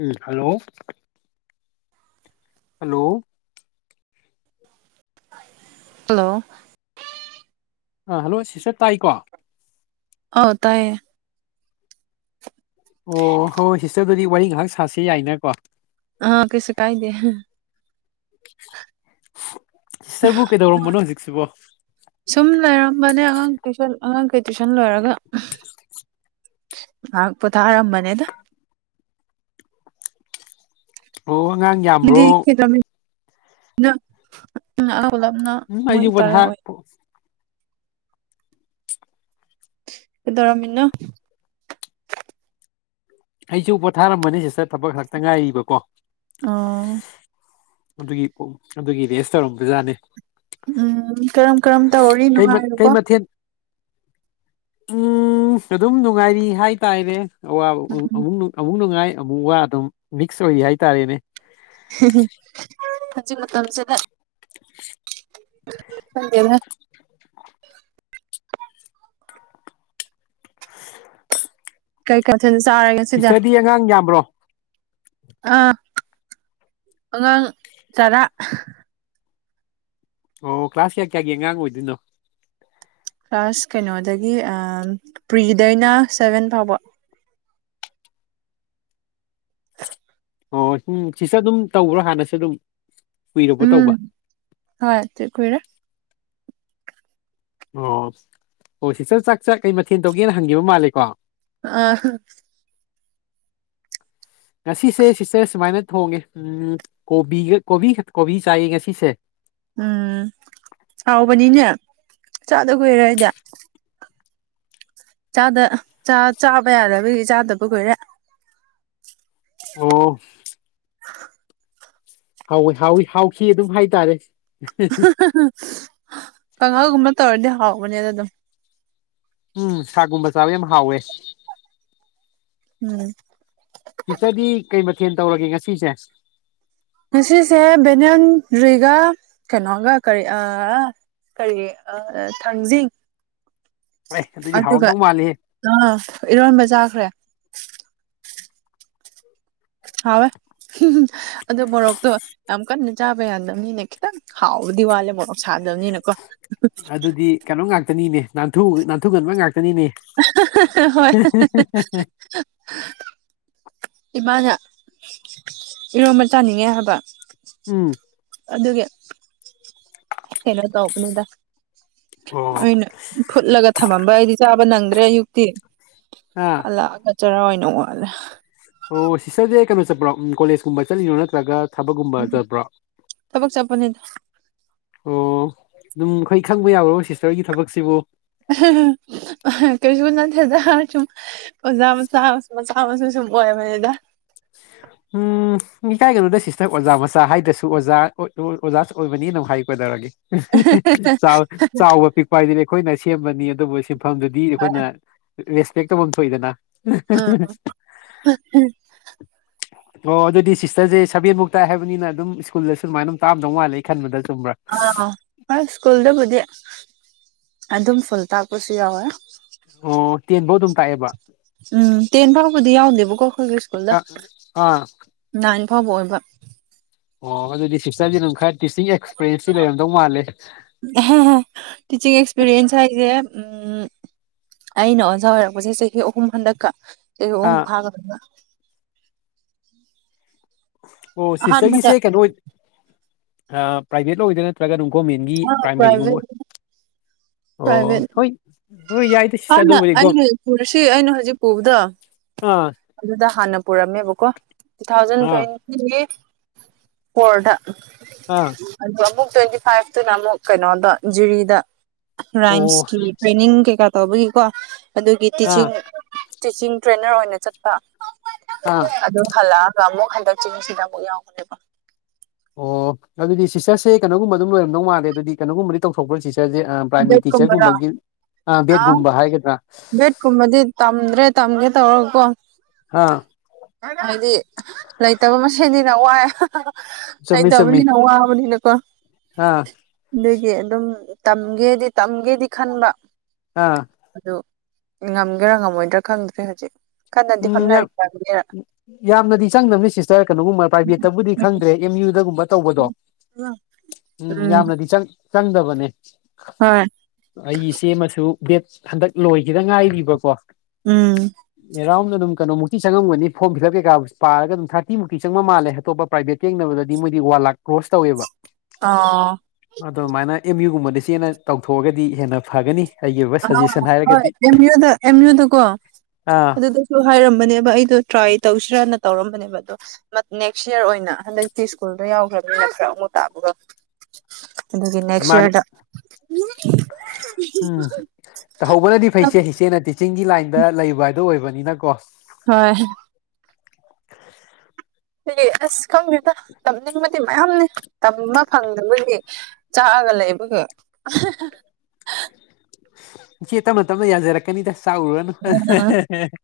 ꯎꯝ hello hello hello hello sister ꯇꯥꯏꯀꯣ ꯑꯥꯎ ꯇꯥꯏꯌꯦ ꯑꯣ ꯍꯣꯏ ꯁꯤꯁꯇꯔꯒꯗꯤ ꯋꯥꯔꯤ ꯉꯥꯏꯍꯥꯛ ꯁꯥꯁꯤ ꯌꯥꯏꯅꯀꯣ ꯑꯥ ꯀꯩꯁꯨ ꯀꯥꯏꯗꯦ [unintelligible] [unintelligible] ꯁꯤꯁꯇꯔꯕꯨ ꯀꯩꯗꯧꯔꯝꯕꯅꯣ ꯍꯧꯖꯤꯛꯁꯤꯕꯣ ꯁꯨꯝ ꯂꯩꯔꯝꯕꯅꯦ ꯑꯍꯥꯡ ꯇꯨꯏꯁꯟ ꯑꯉꯥꯡ ꯀꯩ ꯇꯨꯏꯁꯟ ꯂꯣꯏꯔꯒ [unintelligible] ꯉꯍꯥꯛ ꯄꯣꯊꯥꯔꯝꯕꯅꯦꯗꯥ ꯑꯣ ꯑꯉꯥꯡ ꯌꯥꯝ [unintelligible] ꯑꯉꯥꯡ ꯄꯨꯂꯞꯅ ꯎꯝ ꯃꯣꯏ ꯑꯩꯁꯨ ꯇꯔꯥ ꯄꯣꯊꯥ ꯑꯣꯏ ꯀꯩꯗꯧꯔꯝꯃꯤꯅꯣ ꯑꯩꯁꯨ ꯄꯣꯊꯥꯔꯝꯕꯅꯦ ꯁꯤꯁꯇꯔ ꯊꯕꯛ ꯍꯜꯂꯛꯇ ꯉꯥꯏꯔꯤꯕꯀꯣ ꯑꯣ ꯑꯗꯨꯒꯤ [unintelligible] ꯑꯗꯨꯒꯤ ꯔꯦꯁ ꯇꯧꯔꯝꯕꯖꯥꯠꯅꯦ ꯎꯝ ꯀꯔꯝ ꯀꯔꯝ ꯇꯧꯔꯤ ꯀꯩ ꯃꯠ ꯅꯨꯡꯉꯥꯏꯔꯤꯕꯣ ꯀꯩ ꯃꯊꯦꯜ ꯎꯝ ꯑꯗꯨꯝ ꯅꯨꯡꯉꯥꯏꯔꯤ ꯍꯥꯏꯇꯥꯔꯦꯅꯦ ꯑꯋꯥꯕ [unintelligible] [unintelligible] ꯑꯃꯨꯛ ꯅꯨꯡꯉꯥꯏ ꯑꯃꯨꯛ ꯋꯥ ꯑꯗꯨꯝ ꯃꯤꯛꯁ ꯑꯣꯏꯔꯤ ꯍꯥꯏꯇꯥꯔꯦꯅꯦ ꯍꯦꯍꯦ [unintelligible] ꯍꯧꯖꯤꯛ ꯃꯇꯝꯁꯤꯗ ꯈꯪꯗꯦ [unintelligible] [unintelligible] ꯀꯩ [unintelligible] ꯊꯦꯜ ꯆꯥꯔꯦ ꯉꯁꯤꯗꯤ ꯁꯤꯁꯇꯔꯗꯤ ꯑꯉꯥꯡ ꯌꯥꯝꯕ꯭ꯔꯣ ꯑꯥ [unintelligible] ꯑꯉꯥꯡ ꯆꯔꯥ ꯑꯣ ꯀ꯭ꯂꯥꯁ ꯀꯌꯥ ꯀꯌꯥꯒꯤ ꯑꯉꯥꯡ ꯑꯣꯏꯗꯣꯏꯅꯣ ꯀ꯭ꯂꯥꯁ ꯀꯩꯅꯣꯗꯒꯤ ꯑꯥꯝ ꯄ꯭ꯔꯤꯗꯩꯅ ꯁꯚꯦꯟ ꯐꯥꯎꯕ ꯑꯣ ꯎꯝ ꯁꯤꯁꯇꯔ ꯗꯨꯝ ꯇꯧꯕ꯭ꯔꯣ ꯍꯥꯟꯅꯁꯨ ꯗꯨꯝ ꯎꯝ ꯍꯣꯢ [unintelligible] ꯀꯨꯢꯔꯦ ꯑꯣ ꯑꯣ ꯁꯤꯁꯇꯔ ꯆꯥꯛ ꯆꯥꯛ ꯀꯩ ꯃꯊꯦꯜ ꯇꯧꯒꯦꯅ ꯍꯟꯈꯤꯕ ꯃꯥꯜꯂꯦꯀꯣ ꯑꯥ ꯍ ꯉꯁꯤꯁꯦ ꯁꯤꯁꯇꯔ ꯁꯨꯃꯥꯏꯅ ꯊꯣꯡꯉꯦ ꯎꯝ ꯀꯣꯕꯤꯒ ꯀꯣꯕꯤ [unintelligible] ꯀꯣꯕꯤ ꯆꯥꯏꯌꯦ ꯉꯁꯤꯁꯦ ꯎꯝ ꯍꯥꯎꯕꯅꯤꯅꯦ ꯆꯥꯗ ꯀꯨꯏꯔꯦ ꯑꯩꯗꯤ ꯆꯥꯗ ꯆꯥ ꯆꯥꯕ ꯌꯥꯗꯕꯒꯤ ꯆꯥꯗꯕ ꯀꯨꯏꯔꯦ ꯑꯣ ꯍꯥꯎꯋꯤ ꯍꯥꯎꯋꯤ ꯍꯥꯎꯈꯤ ꯑꯗꯨꯝ ꯍꯥꯏꯇꯥꯔꯦ [unintelligible] [unintelligible] ꯀꯥꯡꯉꯧꯒꯨꯝꯕ ꯇꯧꯔꯗꯤ ꯍꯥꯎꯕꯅꯦꯗ ꯗꯨꯝ ꯎꯝ ꯁꯥꯒ ꯒꯨꯝꯕ ꯆꯥꯕ ꯌꯥꯝ ꯍꯥꯎꯋꯦ ꯎꯝ ꯁꯤꯁꯇꯔꯗꯤ ꯀꯩ ꯃꯊꯦꯜ ꯇꯧꯔꯒꯦ ꯉꯁꯤꯁꯦ ꯉꯁꯤꯁꯦ ꯕꯦꯅꯟ ꯗ꯭ꯔꯤꯒ ꯀꯩꯅꯣꯒ ꯀꯔꯤ ꯑꯥ ꯀꯔꯤ ꯑ ꯑꯩ ꯊꯪꯖꯤꯡ [unintelligible] ꯑꯗꯨꯗꯤ ꯍꯥꯎꯔꯝꯗꯧ ꯃꯥꯜꯂꯦ ꯑꯥ ꯏꯔꯣꯟꯕ ꯆꯥꯈꯔꯦ ꯍꯥꯎꯋꯦ [unintelligible] ꯑꯗꯣ ꯃꯣꯔꯣꯛꯇꯣ ꯌꯥꯝ ꯀꯟꯅ ꯆꯥꯕ ꯌꯥꯗꯝꯅꯤꯅ ꯈꯤꯇꯪ ꯍꯥꯎꯕꯗꯤ ꯋꯥꯠꯂꯦ ꯃꯣꯔꯣꯛ ꯁꯥꯗꯕꯅꯤꯅꯀꯣ [unintelligible] ꯑꯗꯨꯗꯤ ꯀꯩꯅꯣ ꯉꯥꯛꯇꯅꯤꯅꯦ ꯅꯥꯟꯊꯨ ꯅꯥꯟꯊꯨꯒꯟꯕ ꯉꯥꯛꯇꯅꯤꯅꯦ [unintelligible] ꯍꯣꯏ [unintelligible] ꯏꯃꯥꯅ ꯏꯔꯣꯝꯕ ꯆꯥꯅꯤꯡꯉꯦ ꯍꯥꯏꯕ ꯎꯝ ꯑꯗꯨꯒꯤ ꯀꯩꯅꯣ ꯇꯧꯕꯅꯤꯗ ꯑꯣ ꯑꯩꯅ ꯐꯨꯠꯂꯒ ꯊꯝꯃꯝꯕ ꯑꯩꯗꯤ ꯆꯥꯕ ꯅꯪꯗ꯭ꯔꯦ ꯑꯌꯨꯛꯇꯤ ꯑꯥ ꯍꯜꯂꯛꯑꯒ ꯆꯔꯥ ꯑꯣꯏꯅ ꯋꯥꯜꯂꯦ ꯑꯣ ꯁꯤꯁꯇꯔꯖꯦ ꯀꯩꯅꯣ ꯆꯠꯄꯔꯣ ꯀꯣꯂꯦꯖꯀꯨꯝꯕ ꯆꯠꯂꯤꯔꯣ ꯅꯠꯇ꯭ꯔꯥꯒ ꯊꯕꯛꯀꯨꯝꯕ ꯆꯠꯄꯔꯣ ꯊꯕꯛ ꯆꯠꯄꯅꯤꯗ ꯑꯣ ꯑꯗꯨꯝ ꯑꯩꯈꯣꯏ ꯈꯪꯕ ꯌꯥꯕꯔꯣ ꯁꯤꯁꯇꯔꯒꯤ ꯊꯕꯛꯁꯤꯕꯨ ꯀꯩꯁꯨ ꯅꯠꯇꯦꯗ ꯁꯨꯝ ꯑꯣꯖꯥ ꯃꯆꯥꯃꯥ ꯁꯨꯝ ꯃꯆꯥ ꯃꯆꯥ ꯃꯁꯨ ꯁꯨꯝ ꯑꯣꯏꯕꯅꯤꯗ ꯎꯝ ꯏꯀꯥꯏꯒꯅꯨꯗ ꯁꯤꯁꯇꯔ ꯑꯣꯖꯥ ꯃꯆꯥ ꯍꯥꯏꯗꯔꯥꯁꯨ ꯑꯣꯖꯥ ꯑꯣꯖꯥ ꯑꯣꯏꯕꯅꯤ ꯍꯥꯏꯒꯗꯧꯔꯒꯦ ꯆꯥꯎ ꯆꯥꯎꯕ ꯄꯤꯛꯄ ꯍꯥꯏꯗꯨꯗꯤ ꯑꯩꯈꯣꯏꯅ ꯁꯦꯝꯕꯅꯤ ꯑꯗꯨꯕꯨ ꯁꯤꯟꯐꯝꯗꯨꯗꯤ ꯗꯤ ꯑꯩꯈꯣꯏꯅ ꯔꯦꯁꯄꯦꯛ ꯇꯧꯐꯝ ꯊꯣꯛꯏꯗꯅ ꯎꯝ [unintelligible] ꯑꯣ ꯑꯗꯨꯗꯤ ꯁꯤꯁꯇꯔꯁꯦ ꯁꯕꯦꯟꯕꯨꯛ ꯇꯥꯑꯦ ꯍꯥꯏꯕꯅꯤꯅ ꯑꯗꯨꯝ ꯁ꯭ꯀꯨꯜꯗꯁꯨ ꯑꯃꯥꯏꯅ ꯑꯗꯨꯝ ꯇꯥꯛꯑꯝꯗꯧ ꯃꯥꯜꯂꯦ ꯑꯩ ꯈꯟꯕꯗ ꯆꯨꯝꯕ꯭ꯔꯥ ꯑꯥ ꯍꯣꯏ ꯁ꯭ꯀꯨꯜꯗꯕꯨꯗꯤ ꯑꯗꯨꯝ ꯐꯨꯜ ꯇꯥꯛꯄꯁꯨ ꯌꯥꯎꯋꯦ ꯑꯣ ꯇꯦꯟꯕꯧ ꯑꯗꯨꯝ ꯇꯥꯛꯑꯦꯕ ꯎꯝ ꯇꯦꯟ ꯐꯥꯎꯕꯗꯤ ꯌꯥꯎꯗꯦꯕꯀꯣ ꯑꯩꯈꯣꯏꯒꯤ ꯁ꯭ꯀꯨꯜꯗ ꯑ ꯑꯥ ꯅꯥꯏꯟ ꯐꯥꯎꯕ ꯑꯣꯏꯕ ꯑꯣ ꯑꯗꯨꯗꯤ ꯁꯤꯁꯇꯔꯖꯦ ꯑꯗꯨꯝ ꯈꯔ ꯇꯤꯆꯤꯡ ꯑꯦꯛꯁꯄꯔꯦꯟꯁꯇꯤ ꯂꯩꯔꯝꯗꯧ ꯃꯥꯜꯂꯦ ꯇꯤꯆꯤꯡ ꯑꯦꯛꯁꯄꯤꯔꯤꯌꯦꯟꯁ ꯍꯥꯏꯁꯦ ꯎꯝ ꯑꯩꯅ ꯑꯣꯖꯥ ꯑꯣꯏꯔꯛꯄꯁꯦ ꯆꯍꯤ ꯑꯍꯨꯝ ꯍꯟꯗꯛꯀꯥ ꯆꯍꯤ ꯑꯍꯨꯝ ꯑꯥ ꯐꯥꯒꯗꯣꯏꯕ ꯑꯣ ꯑꯍꯥꯟꯕꯗ ꯁꯤꯁꯇꯔꯒꯤꯁꯦ ꯀꯩꯅꯣ ꯑꯣꯏ ꯄ꯭ꯔꯥꯏꯚꯦꯠꯇ ꯑꯣꯏꯗꯣꯏ ꯅꯠꯇ꯭ꯔꯒ ꯑꯗꯨꯝ ꯒꯣꯃꯦꯟꯒꯤ ꯄꯔꯥꯏꯃꯥꯔꯤꯒꯨꯝꯕ ꯄ꯭ꯔꯥꯏꯚꯦꯠ ꯑꯣꯏ ꯄ꯭ꯔꯥꯏꯚꯦꯠ ꯑꯣ ꯍꯣꯏ ꯍꯣꯏ ꯌꯥꯏꯗ ꯁꯤꯁꯇꯔ ꯍꯥꯟꯅ ꯑꯗꯨꯕꯨꯗꯤ ꯒꯣ ꯑꯩꯅ ꯄꯨꯔꯁꯤ ꯑꯩꯅ ꯍꯧꯖꯤꯛ ꯄꯨꯕꯗꯣ ꯑꯥ ꯑꯗꯨꯗ ꯍꯥꯟꯅ ꯄꯨꯔꯝꯃꯦꯕꯀꯣ ꯇꯨ ꯊꯥꯎꯖꯟ ꯑꯥ ꯇ꯭ꯋꯦꯟ ꯐꯣꯔꯗ ꯑꯥ ꯑꯗꯨ ꯑꯃꯨꯛ ꯇ꯭ꯋꯦꯟꯇꯤ ꯐꯥꯏꯚꯇꯨꯅ ꯑꯃꯨꯛ ꯀꯩꯅꯣꯗꯟ ꯖꯤꯔꯤꯗ ꯑꯣ ꯔꯥꯏꯝꯁꯀꯤ ꯇ꯭ꯔꯦꯅꯤꯡ ꯀꯩꯀꯥ ꯇꯧꯕꯒꯤꯀꯣ ꯑꯗꯨꯒꯤ ꯑꯥ ꯇꯤꯆꯤꯡ ꯇꯤꯆꯤꯡ ꯇ꯭ꯔꯦꯅꯔ ꯑꯣꯏꯅ ꯆꯠꯄ ꯑꯥ ꯑꯗꯨ ꯍꯜꯂꯛ ꯑꯒ ꯑꯃꯨꯛ ꯍꯟꯗꯛ ꯆꯍꯤꯁꯤꯗ ꯑꯃꯨꯛ ꯌꯥꯎꯕꯅꯦꯕ ꯑꯣ ꯑꯗꯨꯗꯤ ꯁꯤꯁꯇꯔꯁꯦ ꯀꯅꯥꯒꯨꯝꯕ ꯑꯗꯨꯝ ꯂꯣꯏꯔꯝꯗꯧ ꯃꯥꯜꯂꯦ ꯑꯗꯨꯗꯤ ꯀꯅꯥꯒꯨꯝꯕꯗꯤ ꯇꯧꯊꯣꯛꯈ꯭ꯔꯣ ꯁꯤꯁ ꯇꯔꯁꯦ ꯄ꯭ꯔꯥꯏꯃꯥꯔꯤ ꯕꯦꯠꯀꯨꯝꯕꯔ ꯇꯤꯆꯔꯒꯨꯝꯕꯒꯤ ꯕꯦꯗꯀꯨꯝꯕ ꯍꯥꯏꯒꯗ꯭ꯔꯥ ꯕꯦꯠ ꯀꯨꯝꯕꯗꯤ ꯇꯝꯗ꯭ꯔꯦ ꯇꯝꯒꯦ ꯇꯧꯔꯒꯀꯣ ꯑꯥ ꯍꯥꯏꯗꯤ ꯂꯩꯇꯕ ꯃꯁꯦꯟꯅꯤꯅ ꯋꯥꯏ ꯆꯨꯝꯃꯤ ꯆꯨꯝꯃꯤ ꯂꯩꯇꯝꯅꯤꯅ ꯋꯥꯕꯅꯤꯅꯀꯣ ꯑꯥ ꯑꯗꯨꯒꯤ ꯑꯗꯨꯝ ꯇꯝꯒꯦꯗꯤ ꯇꯝꯒꯦꯗꯤ ꯈꯟꯕ ꯑꯥ ꯑꯗꯣ ꯉꯝꯒꯦꯔꯥ ꯉꯝꯃꯣꯏꯗ꯭ꯔꯥ ꯈꯪꯗ꯭ꯔꯦ ꯍꯧꯖꯤꯛ ꯀꯟꯅꯗꯤ ꯎꯝ ꯌꯥꯝ ꯍꯣꯠꯅꯔꯤ ꯇꯝꯒꯦꯔ ꯌꯥꯝꯅꯗꯤ ꯆꯪꯗꯝꯅ ꯁꯤꯁꯇꯔ ꯀꯩꯅꯣꯒꯨꯝꯕ ꯄ꯭ꯔꯥꯏꯚꯦꯠꯇꯕꯨꯗꯤ ꯈꯪꯗ꯭ꯔꯦ ꯑꯦꯝ ꯌꯨꯗꯒꯨꯝꯕ ꯇꯧꯕꯗꯣ ꯎꯝ ꯌꯥꯝꯅꯗꯤ ꯆꯪꯗꯕꯅꯦ ꯍꯣꯏ ꯑꯩ ꯏꯆꯦꯃꯁꯨ ꯕꯦꯠ ꯍꯟꯗꯛ ꯂꯣꯏꯒꯤꯗ ꯉꯥꯏꯔꯤꯕꯀꯣ ꯎꯝ ꯑꯦꯔꯥꯎꯟ ꯑꯗꯨꯝ ꯀꯩꯅꫭꯃꯨꯛꯇꯤ ꯆꯪꯉꯝꯒꯅꯤ ꯐꫭꯝ ꯐꯤꯂꯞ ꯀꯩꯀꯥ ꯄꯥꯔꯒ ꯑꯗꯨꯝ ꯊꯥꯔꯇꯤꯃꯨꯛꯇꯤ ꯆꯪꯕ ꯃꯥꯜꯂꯦ ꯑꯇꫭꯞꯄ ꯄ꯭ꯔꯥꯏꯚꯦꯠ ꯌꯦꯡꯅꯕꯗꯗꯤ ꯃꯣꯏꯗꯤ ꯋꯥꯟ ꯂꯥꯛ ꯀ꯭ꯔꯣꯁ ꯇꯧꯋꯦꯕ ꯇꯥ ꯑꯗꯨꯝꯃꯥꯏꯅ ꯑꯦꯝ ꯌꯨ ꯒꯨꯝꯕꯗ ꯏꯆꯦꯅ ꯇꯧꯊꯣꯑꯒꯗꯤ ꯍꯦꯟꯅ ꯐꯒꯅꯤ ꯑꯩꯒꯤ ꯑꯣꯏꯕ ꯑ ꯁꯖꯦꯁꯟ ꯍꯣꯏ ꯍꯥꯏꯔꯒꯗꯤ ꯑꯦꯝ ꯌꯨꯗ ꯑꯦꯝ ꯌꯨꯗꯀꯣ ꯑ ꯑꯗꯨꯗꯁꯨ ꯍꯥꯏꯔꯝꯕꯅꯦꯕ ꯑꯩꯗꯣ ꯇ꯭ꯔꯥꯏ ꯇꯧꯁꯤꯔꯅ ꯇꯧꯔꯝꯕꯅꯦꯕ ꯑꯗꯣ [unintelligible] ꯅꯦꯛꯁ ꯌꯔ ꯑꯣꯏꯅ ꯍꯟꯗꯛꯇꯤ ꯁ꯭ꯀꯨꯜꯗꫭ ꯌꯥꯎꯒ꯭ꯔꯝꯅꯤꯅ ꯐꯔꯛ ꯑꯃꯨꯛ ꯇꯥꯕꯒ ꯑꯗꯨꯒꯤ ꯅꯦꯛꯁ ꯃꯥꯅꯦ ꯌꯔꯗ [unintelligible] ꯇꯍꯧꯕꯅꯗꯤ ꯐꯩ ꯏꯆꯦ ꯏꯆꯦꯅ ꯇꯤꯆꯤꯡꯒꯤ ꯂꯥꯏꯟꯗ ꯂꯩꯕ ꯍꯥꯏꯗꯣ ꯑꯣꯏꯕꯅꯤꯅꯀꯣ ꯍꯣꯏ [unintelligible] ꯑꯁ ꯈꯪꯗꯦꯗ ꯇꯝꯅꯤꯡꯕꯗꯤ ꯃꯌꯥꯝꯅꯤ ꯇꯝꯕ ꯐꯪꯗꯕꯒꯤ ꯆꯥꯛꯑꯒ ꯂꯩꯕꯒꯤ [unintelligible] ꯏꯆꯦ ꯇꯝꯅ ꯇꯝꯅ ꯌꯥꯖꯔꯛꯀꯅꯤꯗ ꯆꯥꯛꯎꯔꯅꯨ [unintelligible]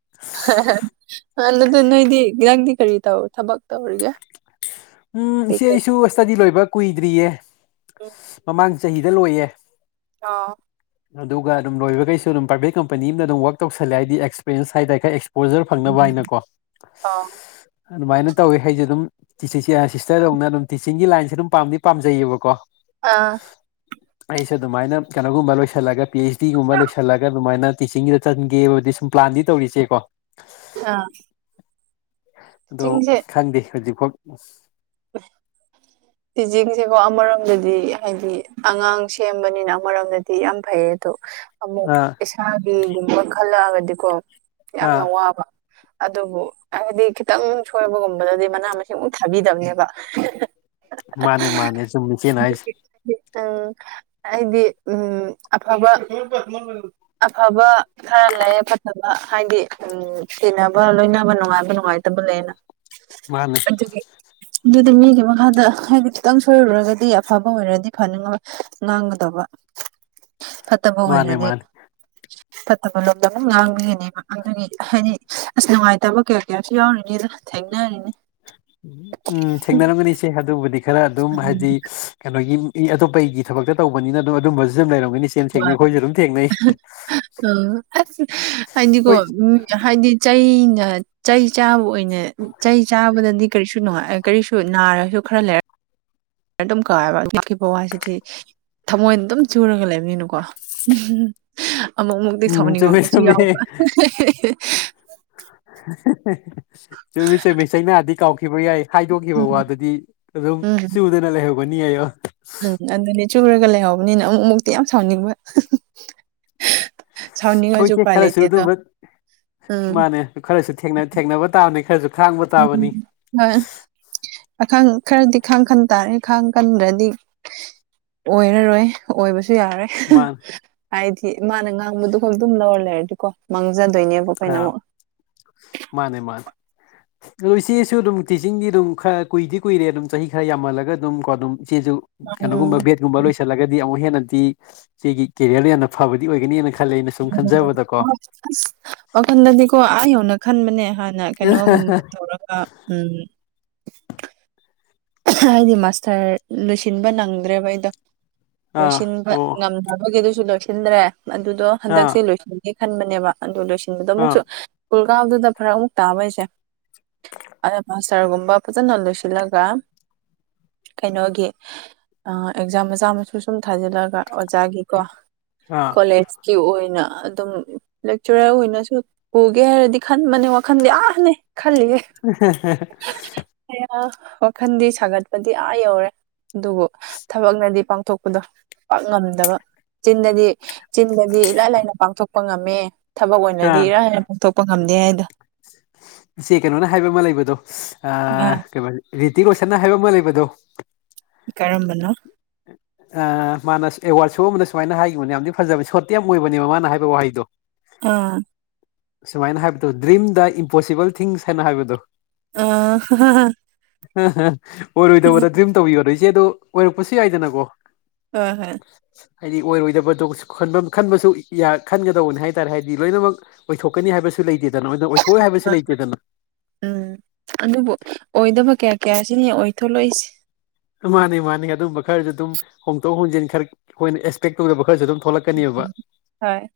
ꯑꯗꯨꯗ ꯅꯣꯏꯗꯤ ꯅꯪꯗꯤ ꯀꯔꯤ ꯇꯧ ꯊꯕꯛ ꯇꯧꯔꯤꯒꯦ ꯎꯝ ꯏꯆꯦ ꯀꯩꯀꯩ ꯑꯩꯁꯨ ꯏꯁꯇꯗꯤ ꯂꯣꯏꯕ ꯀꯨꯏꯗ꯭ꯔꯤꯌꯦ ꯃꯃꯥꯡ ꯆꯍꯤꯗ ꯂꯣꯏꯌꯦ ꯑꫭ ꯑꯗꯨꯒ ꯑꯗꯨꯝ ꯂꯣꯏꯕ ꯑꯩꯁꯨ ꯑꯗꯨꯝ ꯄꯔ꯭ꯥꯏꯚꯦꯠ ꯀꯝꯄꯅꯤ ꯑꯃꯅ ꯑꯗꯨꯝ ꯋꯥꯛ ꯇꯧꯁꯜꯂꯦ ꯍꯥꯏꯗꯤ ꯑꯦꯛꯁꯄꯤꯔꯦꯟꯁ [unintelligible] ꯄꯣꯖꯔ ꯐꯪꯅꯕ ꯍꯥꯏꯅꯀꯣ ꯑꯣ [unintelligible] ꯑꯗꯨꯝꯃꯥꯏꯅ ꯇꯧꯋꯤ ꯑꯩꯖꯦ ꯑꯗꯨꯝ [unintelligible] ꯁꯤꯛꯁꯇꯔꯗꯧꯅ ꯑꯗꯨꯝ ꯇꯤꯆꯤꯡꯒꯤ ꯂꯥꯏꯟꯁꯦ ꯑꯗꯨꯝ ꯄꯥꯝꯗꯤ ꯄꯥꯝꯖꯩꯌꯦꯕꯀꯣ ꯑ [inaudible] ꯑꯩꯁꯨ ꯑꯗꯨꯝꯃꯥꯏꯅ ꯀꯩꯅꯣꯒꯨꯝꯕ ꯂꯣꯏꯁꯜꯂꯒ ꯄꯤ ꯑꯩꯆ ꯗꯤꯒꯨꯝꯕ ꯂꯣꯏꯁꯜꯂꯒ ꯑꯗꯨꯝꯃꯥꯏꯅ ꯇꯤꯆꯤꯡꯒꯤꯗ ꯆꯡꯒꯦꯕꯨꯗꯤ ꯁꯨꯝ ꯄ꯭ꯂꯥꯟꯗꯤ ꯇꯧꯔꯤ‌ ꯏꯆꯦ ꯀꫭ ꯑ ꯑꯗꯣ ꯈꯪꯗꯦ ꯍꯧꯖꯤꯛꯐꯥꯎ [unintelligible] ꯇꯤꯖꯤꯡꯖꯦꯀꯣ ꯑꯃꯔꯣꯝꯗꯗꯤ ꯍꯥꯏꯗꯤ ꯑꯉꯥꯡ ꯁꯦꯝꯕꯅꯤꯅ ꯑꯃꯔꯣꯝ ꯗꯗꯤ ꯌꯥꯝ ꯐꯩꯌꯦ ꯑꯗꯨ ꯑꯃꯨꯛ ꯑꯥ ꯏꯁꯥꯒꯤꯒꯨꯝꯕ ꯈꯜꯂꯛꯑꯒꯗꯤꯀꯣ ꯌꯥꯝꯅ ꯑꯥ ꯋꯥꯕ ꯑꯗꯨꯕꯨ ꯍꯥꯏꯕꯗꯤ ꯈꯤꯇꯪ ꯁꯣꯏꯕꯒꯨꯝꯕꯗꯗꯤ ꯃꯅꯥ ꯃꯁꯤꯡ ꯑꯃꯨꯛ ꯊꯥꯕꯤꯗꯝꯅꯦꯕ [unintelligible] ꯃꯥꯅꯤ ꯃꯥꯅꯦ ꯆꯨꯝꯃꯦ ꯏꯆꯦꯅ ꯍꯥꯏ ꯑ ꯑꯩꯗꯤ ꯎꯝ ꯑꯐꯕ [unintelligible] ꯑꯐꯕ ꯈꯔ ꯂꯩꯌꯦ ꯐꯠꯇꯕ ꯍꯥꯏꯗꯤ ꯎꯝ ꯇꯤꯟꯅꯕ ꯂꯣꯏꯅꯕ ꯅꯨꯡꯉꯥꯏꯕ ꯅꯨꯡꯉꯥꯏꯇꯕ ꯂꯩꯌꯦꯅ ꯃꯥꯅꯦ ꯑꯗꯨꯗ ꯃꯤꯒꯤ ꯃꯈꯥꯗ ꯍꯥꯏꯗꯤ ꯈꯤꯇꯪ ꯁꯣꯏꯔꯨꯔꯒꯗꯤ ꯑꯐꯕ ꯑꯣꯏꯔꯗꯤ ꯐꯅꯤꯡꯉꯥ ꯏ ꯉꯥꯡꯒꯗꯕ [inaudible] ꯐꯠꯇꯕ ꯑꯣꯏꯔꯗꯤ ꯃꯥꯅꯦ ꯐꯠꯇꯕ ꯂꯣꯝꯗ ꯑꯃꯨꯛ ꯉꯥꯡꯕꯤꯒꯅꯦꯕ ꯑꯗꯨꯒꯤ ꯍꯥꯏꯗꯤ ꯑꯁ ꯅꯨꯡꯉꯥꯏꯇꯕ ꯀꯌꯥ ꯀꯌꯥꯁꯨ ꯌꯥꯎꯔꯤꯅꯤꯗ ꯊꯦꯡꯅꯔꯤꯅꯦ ꯎꯝ ꯊꯦꯡꯅꯔꯝꯒꯅꯤꯁꯦ ꯑꯗꯨꯕꯨꯗꯤ ꯈꯔ ꯑꯗꯨꯝ ꯍꯥꯏꯗꯤ ꯀꯩꯅꯣꯒꯤ ꯏ ꯑꯇꯣꯞꯄ ꯑꯩꯒꯤ ꯊꯕꯛꯇ ꯇꯧꯕꯅꯤꯅ ꯑꯣ ꯑꯗꯨꯝꯕꯁꯨ ꯑꯗꯨꯝ ꯂꯩꯔꯝꯒꯅꯤ ꯁꯤ ꯑ ꯑꯁ ꯍꯥꯏꯗꯤ ꯀꯣ ꯍꯣꯏ ꯍꯥꯏꯗꯤ ꯆꯩꯅ ꯆꯩ ꯆꯥꯕ ꯑꯣꯏꯅ ꯆꯩ ꯆꯥꯕꯗꯗꯤ ꯀꯔꯤꯁꯨ ꯅꯨꯡꯉꯥꯏ ꯀꯔꯤꯁꯨ ꯅꯥꯔꯁꯨ ꯈꯔ ꯂꯩꯔ ꯑꯗꯨꯝ ꯀꯥꯎꯋꯦꯕ ꯑꯣꯛꯈꯤꯕ ꯋꯥꯁꯤꯗꯤ ꯊꯃꯣꯏꯗ ꯑꯗꯨꯝ ꯆꯨꯔꯒ ꯂꯩꯕꯅꯤꯅꯀꯣ ꯎꯝ [unintelligible] ꯑꯃꯨꯛ ꯃꯨꯛꯇꯤ ꯎꯝ ꯆꯨꯝꯃꯦ ꯁꯥꯎꯅꯤꯡꯉꯛꯄꯁꯨ ꯆꯨꯝꯃꯦ ꯌꯥꯎꯕ [unintelligible] [unintelligible] ꯆꯨꯝꯃꯤꯁꯦ ꯃꯤꯆꯩꯅꯥꯗꯤ ꯀꯥꯎꯈꯤꯕ ꯌꯥꯏ ꯍꯥꯏꯗꯣꯛꯈꯤꯕ ꯋꯥꯗꯨꯗꯤ ꯑꯗꯨꯝ ꯎꯝ ꯆꯨꯗ ꯅ ꯂꯩꯍꯧꯒꯅꯤ ꯑꯌꯣ ꯎꯝ ꯑꯗꯨꯅꯤ ꯆꯨꯔꯒ ꯂꯩꯍꯧꯕꯅꯤꯅ ꯑꯃꯨꯛ ꯃꯨꯛꯇꯤ ꯌꯥꯝ ꯁꯥꯎꯅꯤꯡꯕ [unintelligible] ꯁꯥꯎꯅꯤꯡꯉꯁꯨ ꯍꯣꯏꯁꯦ ꯎꯄꯥꯏ ꯈꯔꯁꯨ ꯂꯩꯇꯦꯗꯣ ꯑꯗꯨꯝꯕ ꯎꯝ ꯃꯥꯅꯦ ꯈꯔꯁꯨ ꯊꯦꯡꯅ ꯊꯦꯡꯅꯕ ꯇꯥꯕꯅꯦ ꯈꯔꯁꯨ ꯈꯥꯡꯕ ꯇꯥꯕꯅꯤ [unintelligible] ꯍꯣꯏ ꯑꯈꯥꯡ ꯈꯔꯗꯤ ꯈꯥꯡ ꯈꯟ ꯇꯥꯔꯦ ꯈꯥꯡ ꯀꯟꯗ꯭ꯔꯗꯤ ꯑꯣꯏꯔꯔꯣꯏ ꯑꯣꯏꯕꯁꯨ ꯌꯥꯔꯦ ꯃꯥꯅꯦ ꯍꯥꯏꯗꯤ ꯃꯥꯅ ꯉꯥꯡꯕꯗꯨ ꯈꯛ ꯑꯗꯨꯝ ꯂꯧꯔ ꯂꯩꯔꯗꯤꯀꯣ ꯃꯥꯡꯖꯗꯣꯏꯅꯦꯕ ꯑꯩꯈꯣꯏꯅ ꯑꯥ ꯑꯃꯨꯛ ꯃꯥꯅꯦ ꯃꯥꯅꯦ ꯑꯗꯣ ꯏꯆꯦꯁꯨ ꯑꯗꯨꯝ ꯇꯤꯆꯤꯡꯗꯤ ꯑꯗꯨꯝ ꯈꯔ ꯀꯨꯏꯗꯤ ꯀꯨꯏꯔꯦ ꯑꯗꯨꯝ ꯆꯍꯤ ꯈꯔ ꯌꯥꯝꯃꯜꯂꯒ ꯑꯗꯨꯝ ꯀꯣ ꯑꯗꯨꯝ ꯏꯆꯦꯖꯨ ꯀꯩꯅꯣꯒꯨꯝꯕ ꯎꯝ ꯕꯦꯠꯀꯨꯝꯕ ꯂꯣꯏꯁꯤꯜꯂꯒꯗꯤ ꯑꯃꯨꯛ ꯍꯦꯟꯅꯗꯤ ꯆꯦꯒꯤ ꯀꯦꯔꯤꯌꯔꯗꯣ ꯌꯥꯝꯅ ꯐꯕꯗꯤ ꯑꯣꯏꯒꯅꯤꯅ ꯈꯜꯂꯦ ꯑꯩꯅ ꯁꯨꯝ ꯈꯟꯖꯕꯗꯀꯣ ꯍꯣꯏ ꯑꯁ ꯋꯥꯈꯟꯗꯗꯤꯀꯣ ꯑꯥ ꯌꯧꯅ ꯈꯟꯕꯅꯦ ꯍꯥꯟꯅ ꯀꯩꯅꯣꯒꯨꯝꯕ ꯇꯧꯔꯒ ꯎꯝ ꯍꯥꯏꯗꯤ ꯃꯥꯁꯇꯔ ꯂꯣꯏꯁꯤꯟꯕ ꯅꯪꯗ꯭ꯔꯦꯕ ꯑꯩꯗꯣ ꯑꯥ ꯂꯣꯏꯁꯤꯟꯕ ꯑꯣ ꯉꯝ ꯕꯒꯤ ꯑꯗꯨꯁꯨ ꯂꯣꯏꯁꯤꯟꯗ꯭ꯔꯦ ꯑꯗꯨꯗꯣ ꯑꯥ ꯍꯟꯗꯛꯁꯦ ꯂꯣꯏꯁꯤꯟ ꯈꯟꯕꯅꯦꯕ ꯑꯗꯨ ꯂꯣꯏꯁꯤꯟꯕꯗ ꯑꯥ ꯑꯃꯨꯛꯁꯨ ꯁ꯭ꯀꯨꯜ ꯀꯥꯕꯗꯨꯗ ꯐꯔ ꯑꯃꯨꯛ ꯇꯥꯕꯩꯁꯦ ꯑꯗ ꯃꯥꯁꯇꯔꯒꯨꯝꯕ ꯐꯖꯅ ꯂꯣꯏꯁꯤꯜꯂꯒ ꯀꯩꯅꯣꯒꯤ ꯑ ꯑꯦꯛꯖꯥꯝ ꯃꯆꯥ ꯃꯁꯨ ꯁꯨꯝ ꯊꯥꯖꯤꯜꯂꯒ ꯑꯣꯖꯥꯒꯤꯀꯣ ꯑ ꯀꯣꯂꯦꯖꯀꯤ ꯑꯣꯏꯅ ꯑꯗꯨꯝ ꯂꯦꯛꯆꯔꯔ ꯑꯣꯏꯅꯁꯨ ꯄꯨꯒꯦ ꯍꯥꯏꯔꯗꯤ ꯈꯟꯕꯅꯦ ꯋꯥꯈꯟꯗꯤ ꯌꯥꯝꯅꯤ ꯈꯜꯂꯤꯍꯦ [unintelligible] ꯋꯥꯈꯟꯗꯤ ꯁꯥꯒꯠꯄꯗꯤ ꯑꯥ ꯌꯧꯔꯦ ꯑꯗꯨꯕꯨ ꯊꯕꯛꯅꯗꯤ ꯄꯥꯡꯊꯣꯛꯄꯗꯣ ꯄꯥꯛ ꯉꯝꯗꯕ ꯆꯤꯟꯗꯗꯤ ꯆꯤꯟꯗꯗꯤ ꯏꯂꯥꯏ ꯂꯥꯏꯅ ꯄꯥꯡꯊꯣꯛꯄ ꯉꯝꯃꯦ ꯊꯕꯛ ꯑꯣꯏꯅꯗꯤ ꯏꯔꯥꯏ ꯂꯥꯏꯅ ꯄꯥꯡꯊꯣꯛꯄ ꯉꯝꯗꯦ ꯍꯥꯏꯗꯣ ꯁꯤ ꯀꯩꯅꯣꯅ ꯍꯥꯏꯕ ꯑꯃ ꯂꯩꯕꯗꯣ ꯑꯥ ꯀꯩꯕ ꯔꯤꯇꯤ ꯔꯣꯁꯟꯅ ꯍꯥꯏꯕ ꯑꯃ ꯂꯩꯕꯗꯣ ꯀꯔꯝꯕꯅꯣ [unintelligible] ꯑ ꯃꯥꯅ ꯑꯦꯋꯥꯔꯗ ꯁꯣ ꯑꯃꯅ ꯁꯨꯃꯥꯏꯅ ꯍꯥꯏꯈꯤꯕꯅꯦ ꯌꯥꯝꯗꯤ ꯐꯖꯕꯅꯦ ꯁꯣꯔꯠꯇꯤ ꯌꯥꯝ ꯑꯣꯏꯕꯅꯦꯕ ꯃꯥꯅ ꯍꯥꯏꯕ ꯋꯥꯍꯩꯗꯣ ꯑꯥ ꯁꯨꯃꯥꯏꯅ ꯍꯥꯏꯕꯗꯣ ꯗ꯭ꯔꯤꯝꯗ ꯏꯝꯄꯣꯁꯤꯕꯜ ꯊꯤꯡꯁ ꯍꯥꯏꯅ ꯍꯥꯏꯕꯗꯣ ꯑ [unintelligible] [unintelligible] ꯑꯣꯏꯔꯣꯏꯗꯕꯗ ꯗ꯭ꯔꯤꯝ ꯇꯧꯕꯤ ꯌꯣꯗꯣ ꯏꯆꯦ ꯑꯗꯣ ꯑꯣꯏꯔꯛꯄꯁꯨ ꯌꯥꯏꯗꯅꯀꯣ ꯍꯣꯏ ꯍꯣꯏ ꯍꯥꯏꯗꯤ ꯑꯣꯏꯔꯣꯏꯗꯕꯗꯣ ꯈꯟꯕꯝ ꯈꯟꯕꯁꯨ ꯌꯥ ꯈꯟꯒꯗꯧꯕꯅꯤ ꯍꯥꯏ ꯇꯥꯔꯦ ꯍꯥꯏꯗꯤ ꯂꯣꯏꯅꯃꯛ ꯑꯣꯏꯊꯣꯛ ꯀꯅꯤ ꯍꯥꯏꯕꯁꯨ ꯂꯩꯇꯦꯗꯅ ꯑꯗꯨ ꯑꯣꯏꯊꯣꯛꯏ ꯍꯥꯏꯕꯁꯨ ꯂꯩꯇꯦꯗꯅ ꯎꯝ ꯑꯗꯨꯕꯨ ꯑꯣꯏꯗꯕ ꯀꯌꯥ ꯀꯌꯥꯁꯤꯅꯤ ꯑꯣꯏꯊꫭꯡꯂꯛꯏꯁꯦ ꯃꯥꯅꯤ ꯃꯥꯅꯤ ꯑꯗꯨꯝꯕ ꯈꯔꯁꯨ ꯑꯗꯨꯝ ꯍꯣꯡꯗꯣꯛ ꯍꯣꯡꯖꯤꯟ ꯈꯔ ꯑꯩꯈꯣꯏꯅ ꯑꯦꯛꯁꯄꯦꯛ ꯇꯧꯗꯕ ꯈꯔꯁꯨ ꯑꯗꯨꯝ ꯊꯣꯛꯂꯛꯀꯅꯦꯕ ꯍꫭꯏ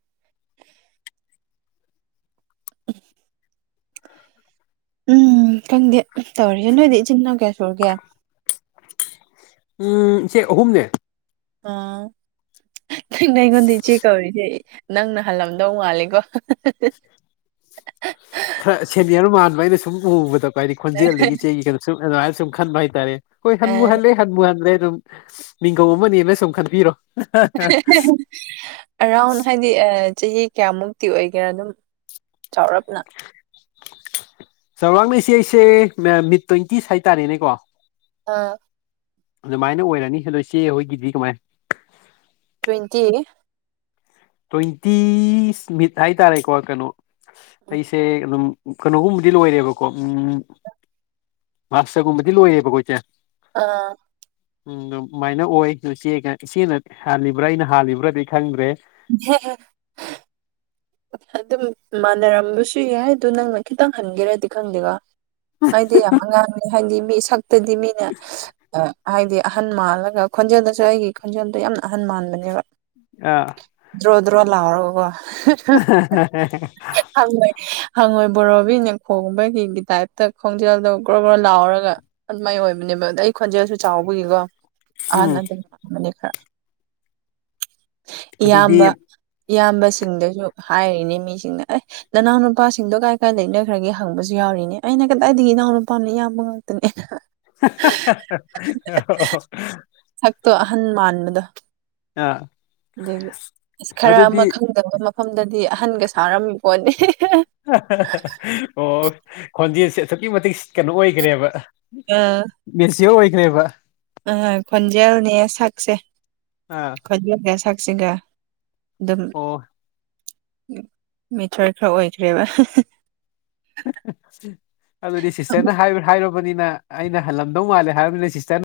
ꯎꯝ ꯈꯪꯗꯦ ꯇꯧꯔꯤꯁꯦ ꯅꯣꯏꯗꯤ ꯏꯆꯤꯟꯜꯅꯥꯎ ꯀꯌꯥ ꯁꯨꯔꯒꯦ ꯎꯝ ꯏꯆꯦ ꯑꯍꯨꯝꯅꯦ ꯑꫭ ꯀꯩꯅꫭ ꯑꯩꯉꯣꯟꯗ ꯏꯆꯦ ꯀꯧꯔꯤꯁꯦ ꯅꯪꯅ ꯍꯜꯂꯝꯗꯧ ꯃꯥꯜꯂꯦꯀꯣ ꯈꯔ ꯁꯦꯅꯤꯌꯔ ꯃꯥꯟꯕ ꯑꯩꯅ ꯁꯨꯝ ꯎꯕꯗ ꯀꫭ ꯍꯥꯏꯗꯤ ꯈꯣꯟꯖꯦꯜꯗꯒꯤ ꯆꯩꯒꯤ ꯀꯩꯅꯣ ꯁꯨꯝ ꯑꯗꯨꯃꯥꯏꯅ ꯁꯨꯝ ꯈꯟꯕ ꯍꯥꯏꯇꯥꯔꯦ ꯍꯣꯏ ꯑꯥ ꯍꯟꯕꯨꯨ ꯍꯜꯂꯦ ꯍꯟꯕꯨ ꯍꯟꯗ꯭ꯔꯦ ꯑꯗꯨꯝ ꯃꯤꯡꯒꯧ ꯑꯃꯅꯦꯅ ꯁꯨꯝ ꯈꯟꯕꯤꯔꯣ [inaudible] ꯑꯔꯥꯎꯟ ꯍꯥꯏꯗꯤ ꯑꯥ ꯆꯍꯤ ꯀꯌꯥꯃꯨꯛꯇꯤ ꯑꯣꯏꯒꯦꯔꯥ ꯑꯗꯨꯝ ꯆꯥꯎꯔꯞꯅ ꯆꯥꯎꯔꯞꯅ ꯏꯁꯦ ꯏꯁꯦ ꯃꯌꯥꯝ ꯃꯤꯠ ꯇ꯭ꯋꯦꯟꯇꯤꯁ ꯍꯥꯏꯇꯥꯔꯦꯅꯦꯀꯣ ꯑꯥ ꯑꯗꯨꯃꯥꯏꯅ ꯑꯣꯏꯔꯅꯤ ꯑꯗꯣ ꯏꯆꯦ ꯍꯣꯏꯒꯤꯗꯤ ꯀꯃꯥꯏ ꯇ꯭ꯋꯦꯟꯇꯤ ꯇ꯭ꯋꯦꯟꯇꯤꯁ ꯃꯤꯠ ꯍꯥꯏꯇꯥꯔꯦꯀꯣ ꯀꯩꯅꯣ ꯑꯩꯁꯦ ꯑꯗꯨꯝ ꯀꯩꯅꯣꯒꯨꯝꯕꯗꯤ ꯂꯣꯏꯔꯦꯕꯀꯣ ꯎꯝ ꯃꯥꯁꯇꯔꯒꯨꯝꯕꯗꯤ ꯂꯣꯏꯔꯦꯕꯀꯣ ꯏꯆꯦ ꯑꯥ ꯎꯝ ꯑꯗꯨꯃꯥꯏꯅ ꯑꯣꯏ ꯏꯆꯦꯒꯥ ꯏꯆꯦꯅ ꯍꯥꯜꯂꯤꯕ꯭ꯔꯥ ꯑꯩꯅ ꯍꯥꯜꯂꯤꯕ꯭ꯔꯥꯗꯤ ꯈꯪꯗ꯭ꯔꯦ ꯏ ꯍꯦ ꯍꯦ ꯑꯗꯨꯝ ꯃꯥꯟꯅꯔꯝꯕꯁꯨ ꯌꯥꯏ ꯑꯗꯨ ꯅꯪꯅ ꯈꯤꯇꯪ ꯍꯟꯒꯦꯔꯗꯤ ꯈꯪꯗꯦꯕꯥ ꯑꯩꯗꯤ ꯌꯥꯝ ꯑꯉꯥꯡꯅꯤ ꯍꯥꯏꯗꯤ ꯃꯤ ꯁꯛꯇꯗꯤ ꯃꯤꯅ ꯑꯥ ꯍꯥꯏꯗꯤ ꯑꯍꯥꯟ ꯃꯥꯜꯂꯒ ꯈꯣꯟꯖꯦꯜꯗꯁꯨ ꯑꯩꯒꯤ ꯈꯣꯟꯖꯦꯜꯗꯣ ꯌꯥꯝꯅ ꯑꯍꯥꯟ ꯃꯥꯟꯕꯅꯦꯕ ꯑꯥ ꯗ꯭ꯔꫭ ꯗ꯭ꯔꫭ ꯂꯥꯎꯔꯒꯀꫭ [inaudible] ꯍꯪꯉꯣꯏ ꯍꯪꯉꯣꯏ ꯕꯣꯔꯣꯕꯤꯅ ꯈꯣꯡꯕꯒꯤ ꯒꯤ ꯇꯥꯏꯞꯇ ꯈꯣꯡꯖꯦꯜꯗꯣ ꯒ꯭ꯔꯣ ꯒ꯭ꯔꯣ ꯂꯥꯎꯔꯒ ꯑꯗꯨꯃꯥꯏ ꯑꯣꯏꯕꯅꯦꯕ ꯑꯩ ꯈꯣꯟꯖꯦꯜꯁꯨ ꯆꯥꯎꯕꯒꯤꯀꯣ ꯎꯝ ꯑꯍꯥꯟꯅ ꯑꯗꯨꯝ ꯊꯝꯕꯅꯦ ꯈꯔ ꯑꯗꯨꯗꯤ ꯏꯌꯥꯝꯕ ꯏꯌꯥꯝꯕꯁꯤꯡꯗꯁꯨ ꯍꯥꯏꯔꯤꯅꯤ ꯃꯤꯁꯤꯡꯅ ꯑꯦ ꯅꯅꯥꯎ ꯅꯨꯄꯥꯁꯤꯡꯗꯣ ꯀꯥꯏ ꯀꯥꯏ ꯂꯩꯅꯈ꯭ꯔꯥꯒꯦ ꯍꯪꯕꯁꯨ ꯌꯥꯎꯔꯤꯅꯦ ꯑꯩꯅ ꯀꯗꯥꯏꯗꯒꯤ ꯏꯅꯥꯎ ꯅꯨꯄꯥꯅꫭ ꯏꯌꯥꯝꯕ ꯉꯥꯛꯇꯅꯦ ꯑꯣ ꯁꯛꯇꯣ ꯑꯍꯥꯟ ꯃꯥꯟꯕꯗꯣ ꯑꯥ ꯑꯗꯨꯒꯤ ꯑꯁ ꯈꯔ ꯑꯃ ꯑꯗꯨꯗꯤ ꯈꯪ ꯀ ꯃꯐꯝꯗꯗꯤ ꯑꯍꯥꯟꯒ ꯁꯔꯝꯃꯤ ꯄꯣꯠꯅꯤ ꯑꯣ ꯈꯣꯟꯖꯦꯜꯁꯦ ꯑꯁꯨꯛꯀꯤ ꯃꯇꯤꯛ ꯀꯩꯅꯣ ꯑꯣꯏꯈꯔꯦꯕ ꯑꯥ ꯃꯦꯆ꯭ꯌꯨꯔ ꯑꯣꯏꯈꯔꯦꯕ ꯑ ꯈꯣꯟꯖꯦꯜꯅꯦ ꯁꯛꯁꯦ ꯑꯥ ꯈꫭꯟꯖꯦꯜꯅꯦ ꯁꯛꯁꯤꯡꯒ ꯑꯗꯨꯝ ꯑꯣ ꯃꯦꯆ꯭ꯌꯨꯔ ꯈꯔ ꯑꯣꯏꯈ꯭ꯔꯦꯕ ꯑꯗꯨꯗꯤ ꯁꯤꯁꯇꯔꯅ ꯍꯥꯏꯔ ꯍꯥꯏꯔꯨꯔꯕꯅꯤꯅ ꯑꯩꯅ ꯍꯜꯂꯝꯗꯧ ꯃꯥꯜꯂꯦ ꯍꯥꯏꯔꯕꯅꯤꯅ ꯁꯤꯁꯇꯔꯅ